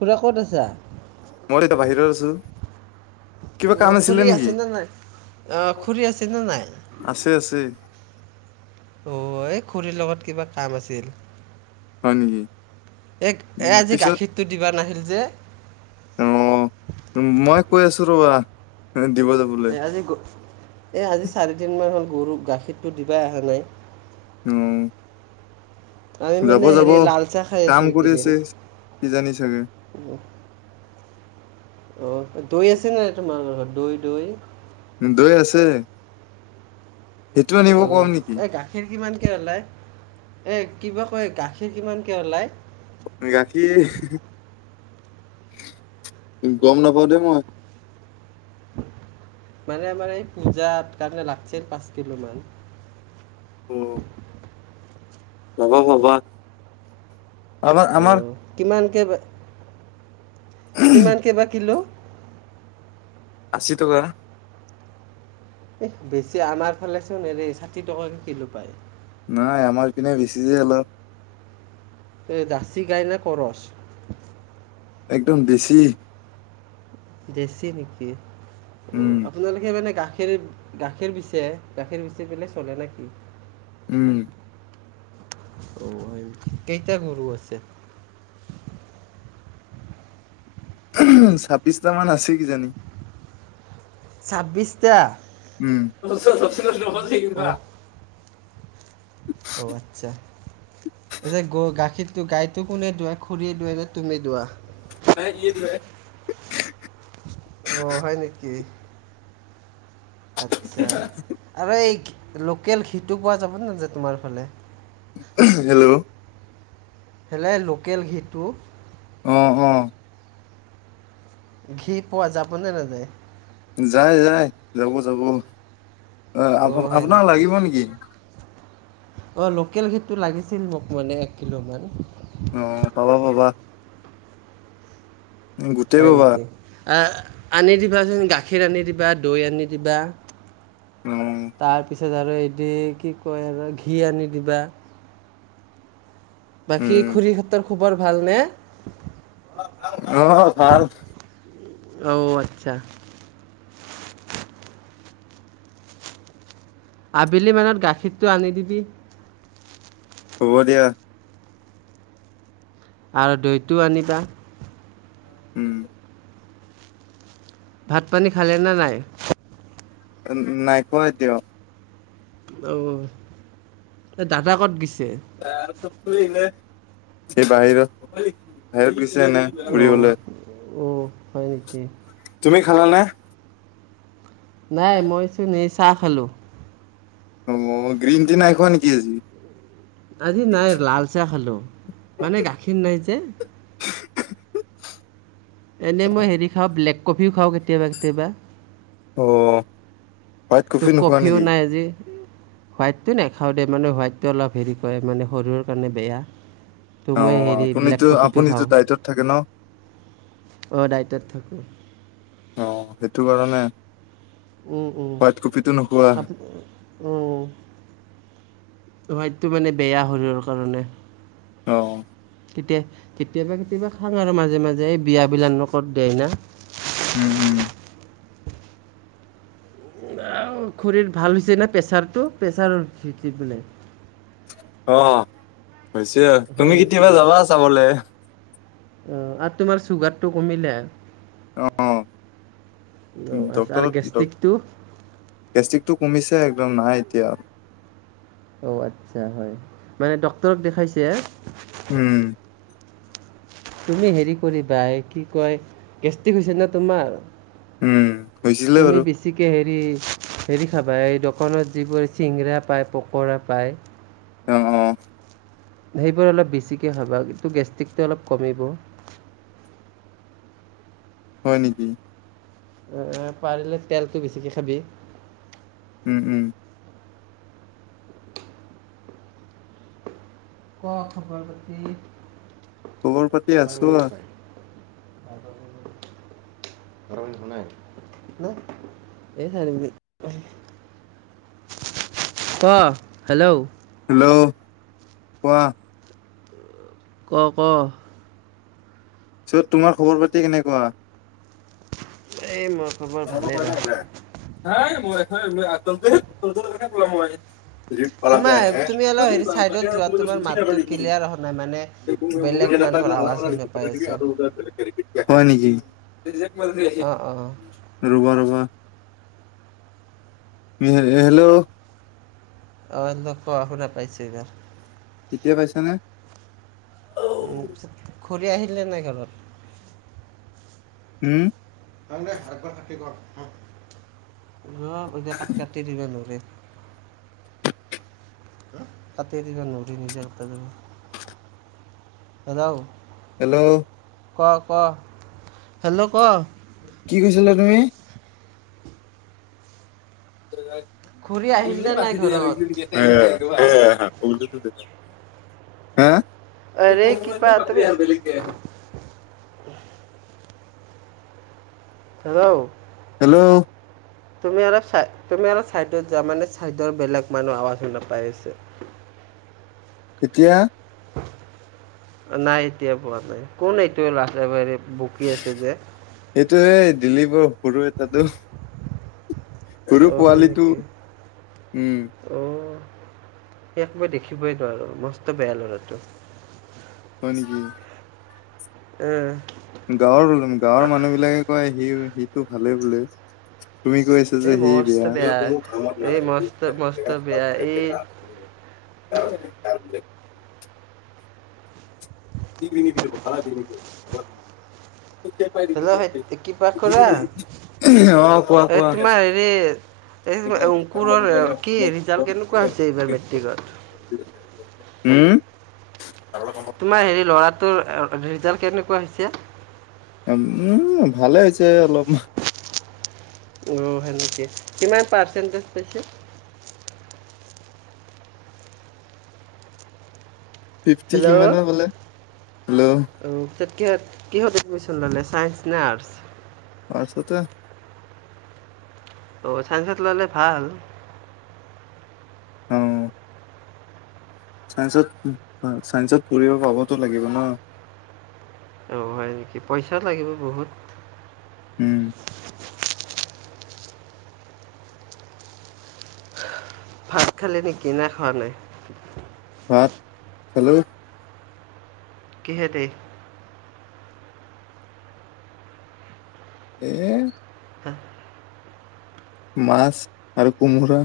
খুৰা ক'ত আছা। মই এতিয়া বাহিৰত আছো। কিবা অ কাম আছিলে খুৰী নেকি আছেনে নাই অ খুৰী আছেনে নাই। আছে আছে। অ এই খুৰীৰ লগত কিবা কাম আছিল। হয় নেকি। এই এই উম আজি পিছত গাখীৰটো দিবা নাহিল যে। অঁ' উম মই কৈ আছো ৰ'বা, দিব যাব। এই আজি গ এই আজি চাৰিদিনমান হ'ল গৰু গাখীৰটো দিবাই অহা নাই। উম' আমি যাব মানে যাব হেৰি লাল চাহ খাই আছোঁ কাম কৰি আছে কিজানি চাগে। অ' অ' দৈ আছে নাই তোমাৰলোকৰ ঘৰত দৈ দৈ। দৈ আছে। সেইটো আনিব কম নেকি অ' এ গাখীৰ কিমানকে ওলায়, এই কিবা কয় গাখীৰ কিমানকে ওলায়? গাখীৰ গম নাপাওঁ দেই মই। মানে আমাৰ এই পূজাৰ কাৰণে লাগছিল পাঁচ কিলোমান। অ' পাবা পাবা। অ' কিমানকে বা কিমানকে বা কিলো? আশী টকা। এহ বেছি আমাৰ ফালে চোন হেৰি ষাঠি টকাকে কিলো পায়। নাই আমাৰ এপিনে বেছি যে অলপ। এ জাচি গায় নে কৰচ? একদম ডেছি। ডেছি নেকি। অ' উম আপোনালোকে মানে গাখীৰ - গাখীৰ বিচে গাখীৰ বিচি পেলাই চলে নেকি? উম' অ' হয় নেকি, কেইটা গৰু আছে? ছাব্বিছটা মান আছে কিজানি। ছাব্বিছটা? উম' অ [unintelligible] অ' আৎচ্ছা। এই যে গ গাখীৰতো গাইতো কোনে দুৱাই খুৰীয়ে দুৱাই নে তুমি দুৱা? নাই, সিয়ে দুৱাই। অ' হয় নেকি? আৎচ্ছা, আৰু এই লোকেল ঘিঁটো পোৱা যাবনে নাযায় তোমাৰ ফালে? হেল্লৌ' কেলে লোকেল ঘিঁটো। অঁ' অঁ' ঘিঁ পোৱা যাবনে নাযায়? যায় যায়, যাব যাব। অ' আপ- হয় আপোনাক নেকি? লাগিব অ' লোকেল ঘিঁটো লাগিছিল মোক মানে এক কিলো মান। অঁ' পাবা, পাবা। গোটেই হয় পাবা নেকি? আ আনি দিবাচোন গাখীৰ আনি দিবা দৈ আনি দিবা। অঁও' তাৰপিছত আৰু এদি কি কয় আৰু ঘিঁ আনি দিবা। বাকী উম খুৰীহঁতৰ খবৰ ভালনে? অঁ ভাল। অও' আৎচ্ছা। আবেলি মানত গাখীৰটো আনি দিবি। হ'ব দিয়া। আৰু দৈটো আনিবা। উম ভাত পানী খালেনে নাই? নাই খোৱা এতিয়াও। অ', এই দাদা ক'ত গৈছে? [unintelligible] এই বাহিৰত বাহিৰত গৈছে এনে। অ', ফুৰিবলৈ অ', হয় নেকি? তুমি খালা নে? নাই, মইচোন এই চাহ খালোঁ। অ', গ্ৰীণটি নাই খোৱা নেকি আজি? আজি নাই, লাল চাহ খালোঁ। মানে গাখীৰ নাই যে। এনে মই হেৰি খাওঁ, ব্লেক কফিও কেতিয়াবা কেতিয়াবা। অ'। হোৱাইট ত' কফি নোখোৱা কফিও নেকি নাই আজি। হোৱাইতো নাখাওঁ দেই, মানে হোৱাইটতো অলপ হেৰি কৰে, মানে শৰীৰৰ কাৰনে বেয়া। ত' অ মই হেৰি ব্লেক আপুনিতো কফিটো আপুনিতো খাওঁ, ডাইটত থাকে ন অ', দাইতত থাকোঁ। অ', সেইটো কাৰণে। উম, উম। হোৱাইট কফিটো নোখোৱা উম, হোৱাইটতো মানে বেয়া শৰীৰৰ কাৰণে। অ'। কেতিয়া, কেতিয়াবা কেতিয়াবা খাং আৰু মাজে, মাজে, এই বিয়াবিলাক নকত দিয়ে না। উম, উম। খুৰীৰ ভাল হৈছে না প্ৰেছাৰটো, প্ৰেছাৰ [unintelligible] বোলে। অ', হৈছে, তুমি হয় নেকি কেতিয়াবা যাবা চাবলে। অ', আৰু তোমাৰ চুগাৰটো কমিলে? অ', আচ্ছা। আৰু ডক্টৰক ডক গেষ্ট্ৰিকটো গেষ্টিকটো কমিছে একদম, নাই এতিয়া। অ', আচ্ছা হয়, মানে ডক্তৰক দেখাইছে? উম। তুমি হেৰি কৰিবা, এই কি কয়? গেষ্টিক হৈছে ন তোমাৰ? উম, হৈছিলে তুমি বাৰু। বেছিকৈ হেৰি, হেৰি খাবা, এই দোকানত যিবোৰ চিংৰা পায়, পকৰা পায়। অ', অ'। সেইবোৰ অলপ বেছিকৈ খাবা, ত' গেষ্ট্ৰিকটো অলপ কমিব। হয় নেকি? এ পাৰিলে তেলটো বেছিকে খাবি। উম উম। [inaudible] [inaudible] [unintelligible] ক খবৰ পাতি আছো। হেল্ল'। হেল্ল'। কোৱা ক ক। যত তোমাৰ খবৰ পাতি কেনেকুৱা? এই মোৰ [unintelligible] [unintelligible] খবৰ ভালেই ৰ তোমাৰ তুমি অলপ হেৰি চাইডত যোৱা তোমাৰ মাতটো ক্লিয়াৰ অহা নাই মানে বেলেগ মানুহৰ আৱাজ শুনা পাই আছোঁ [unintelligible] হয় নিকি? অঁ [unintelligible] অঁ ৰ'বা ৰ'বা! হেল্ল'! অঁ কোৱা, শুনা পাইছোঁ এতিয়া। এতিয়া পাইছা নে? খুৰী আহিলে নে ঘৰত? উম। [unintelligible] কাটি দিবা নোৱাৰি, [unintelligible] হেল্ল'! ক' ক' হেল্ল'! ক'। কি কৈছিলা তুমি? খুৰী আহিল নে নাই ঘৰত [unintelligible] [unintelligible] হা? আৰে কিবা তুমি [unintelligible] আবেলিকে। হেল্ল'! হেল্ল'! তুমি অলপ চাই তুমি অলপ ছাইডত যাবা, মানে ছাইডৰ বেলেগ মানুহৰ আৱাজ শুনা পাই আছে। এতিয়া? নাই, এতিয়া পোৱা নাই। কোন এইটো [unintelligible] একেবাৰে বকি আছে যে। এইটো এ দিলীপৰ সৰু বেটাতো। অ' হয় নেকি? উম, অ' তাক মই দেখিবই নোৱাৰো, মস্ত বেয়া ল'ৰাটো। হয় নেকি? অঁ। গাঁৱৰ গাঁৱৰ মানুহ বিলাকে কয়, সি সিটো ভালে বোলে। তুমি কৈ আছা এই যে সি মস্ত বেয়া, এই মস্ত মস্ত বেয়া [unintelligible] কৰ সেইটো এই পাব্লিক। [unintelligible] [inaudible] অ', হেল্ল' কিবা খুৰা কোৱা, এই কোৱা। তোমাৰ হেৰি এই অংকুৰৰ কি ৰিজাল্ট কেনেকুৱা হৈছে এইবাৰ মেট্ৰিকত [inaudible] উম। তোমাৰ হেৰি ল'ৰাটোৰ অ, ৰিজাল্ট কেনেকুৱা হৈছে? উম, ভালে হৈছে অলপ। উম, সেনকে, কিমান পাৰ্চেণ্টেজ পাইছে? ফিফটি হেল্ল' কিমানৰ ক'লে? হেল্ল'। অ তাত' কিহত কিহত এডমিশ্যন ল'লে ছায়েন্স নে আৰ্টচ? [unintelligible] অ', ছাইন্সত ল'লে ভাল। অ'। চাইন্সত, উম' অ' চাইন্সত পঢ়িব পাবতো লাগিব ন। অ', হয় নেকি, পইচা লাগিব বহুত। উম। ভাত খালি নিকি, নে খোৱা নাই? ভাত, খালোঁ। কিহেদি? এ হা মাছ আৰু কোমোৰা।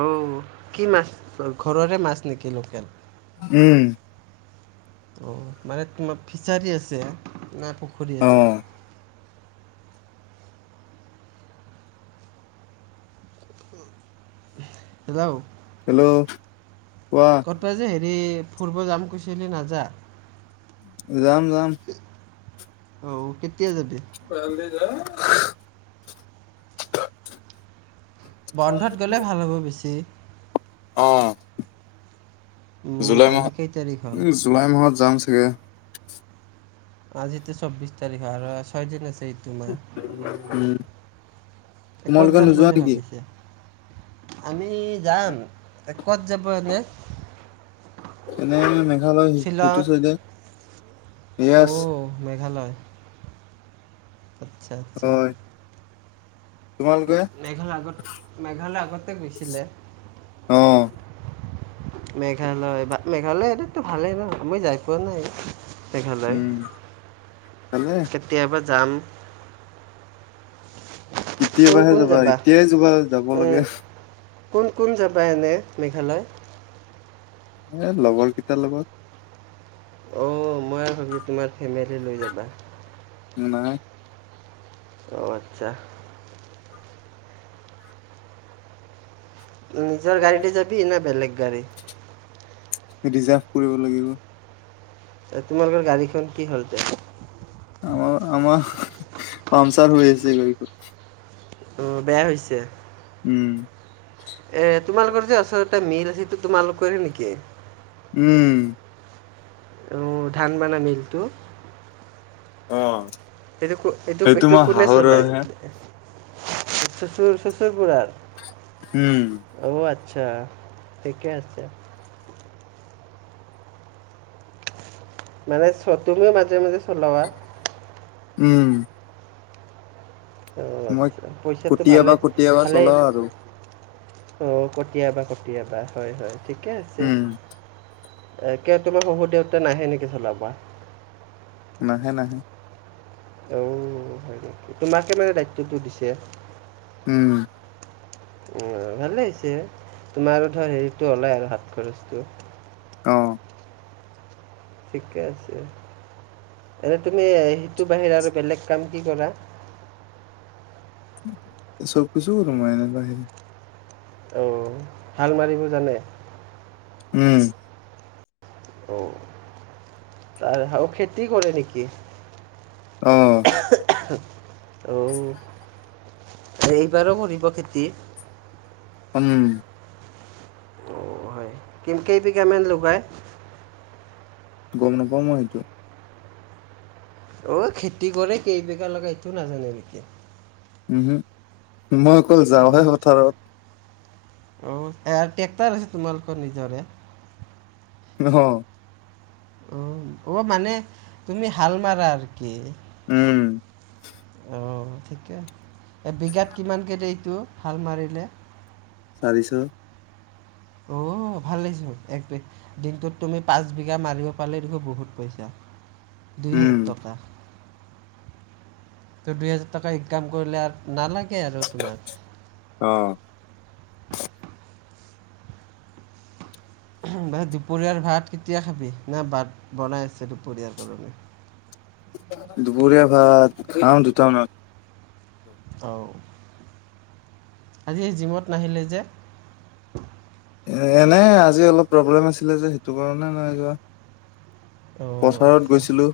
অ', কি মাছ ঘৰৰহে মাছ নেকি লোকেল? উম'। অ', মানে তোমা ফিছাৰী আছে, না পুখুৰী অ আছে? হেল্ল'? হেল্ল' কোৱা? তই যে হেৰি ফুৰিব যাম কৈছিলি নাযা? যাম যাম। অ', কেতিয়া যাবি? [unintelligible] বন্ধত গ'লে ভাল হ'ব বেছি। অ, উম, জুলাই আজি মাহত, কেই তাৰিখ হ'ল? উম জুলাই মাহত যাম চাগে। আজিতো চব্বিছ তাৰিখ, আৰু ছয়দিন আছে। মাহ। উম। এ ক'ত তোমালোকে যাম নোযোৱা বুলি নেকি? ভাবিছে, আমি যাম। এ ক'ত যাব এনে? এনেই মেঘালয় শ্বিলং সেইটো চাইডে। য়েছ অ', মেঘালয়? আচ্ছা, আচ্ছা। হয় তোমালোকে? মেঘল আগত, মেঘালয় আগতে গৈছিলে। অ'। মেঘালয় বা মেঘালয় এটাততো ভালেই ন, মই যাই পোৱা নাই। মেঘালয় উম ভালে কেতিয়াবা যাম। কোন কেতিয়াবাহে কোন যাবা এতিয়াই যোৱা যাব লাগে। উম, কোন কোন যাবা এনে মেঘালয়? এ লগৰকেইটাৰ লগত। অ মই [unintelligible] তোমাৰ ফেমিলি লৈ যাবা। নাই। অ' আচ্ছা। নিজৰ গাড়ী দি যাবি নে বেলেগ গাড়ী? ৰিজাৰ্ভ কৰিব লাগিব। তোমালোকৰ গাড়ীখন কি হ'ল? আমাৰ-আমাৰ পামচাৰ হৈ আছে গাড়ীখন। অঁ, বেয়া হৈছে। উম। এ তোমালোকৰ যে ওচৰতে মিল আছে সেইটো তোমালোকৰে নিকি? উম। উম ধান বানা মিলটো। অ'। এইটো কো এইটো সেইটো এইটো মই কোনে হাঁহৰৰ চলায়? হে চ চচুৰ চচুৰ বুৰাৰ উম অ' আচ্ছা, ঠিকে আছে মানে চত টোও মাজে মাজে চলোৱা উম অ' মই আচ্ছা পইচাটো ভালে কেতিয়াবা কেতিয়াবা ভালেই চলাও আৰু অ' কতিয়াবা কতিয়াবা হয়-হয় ঠিকে আছে। উম এ কিয় তোমাৰ শহু দেউতা নাহে নেকি চলাবা নাহে নাহে অ' হয় নেকি তোমাকে মানে দায়িত্বটো দিছে উম উম ভালে হৈছে, তোমাৰো ধৰ হেৰিটো ওলাই আৰু, হাত খৰচটো অ' ঠিকে আছে। এনে তুমি সেইটোৰ বাহিৰে আৰু বেলেগ কাম কি কৰা [unintelligible] কৰো মই ইয়াৰ বাহিৰে অঁ হাল মাৰিব জানে উম অ' তাৰ হাও খেতি কৰে নেকি অ' অউ' এইবাৰোঁ কৰিব খেতি উম কিম কেই বিঘা মান লগায় গম নাপাওঁ মই সেইটো অ' খেতি কৰে কেইবিঘা লগা এইটো নাজানে নিকি উমহো, মই অকল যাওঁহে পথাৰত অ' এয়াৰ ট্ৰেক্টৰ আছে তোমালোকৰ নিজৰে অঁ'হ অ', অ' মানে তুমি হাল মাৰা আৰু কি উম অঁ ঠিকে আছে এবিঘাত কিমানকে দে এইটো, হাল মাৰিলে চাৰিছ অ ভাল লাগিচো এক বেঘ দিনটোত তুমি পাঁচ বিঘা মাৰিব পালে দেখোন বহুত পইচা দুই উম হাজাৰ টকা ত' দুই হাজাৰ টকা ইনকাম কৰিলে আৰু নালাগে আৰু তোমাক। অ দুপৰীয়াৰ ভাত কেতিয়া খাবি না বাত বনাই আছে দুপৰীয়াৰ কাৰণে দুপৰীয়া ভাত খাও দুটামানত অউ আজি জিমত নাহিলে যে এনেই আজি অলপ প্ৰব্লেম আছিলে যে সেইটো কাৰণে নাই যোৱা অ' পথাৰত আচ্ছা গৈছিলোঁ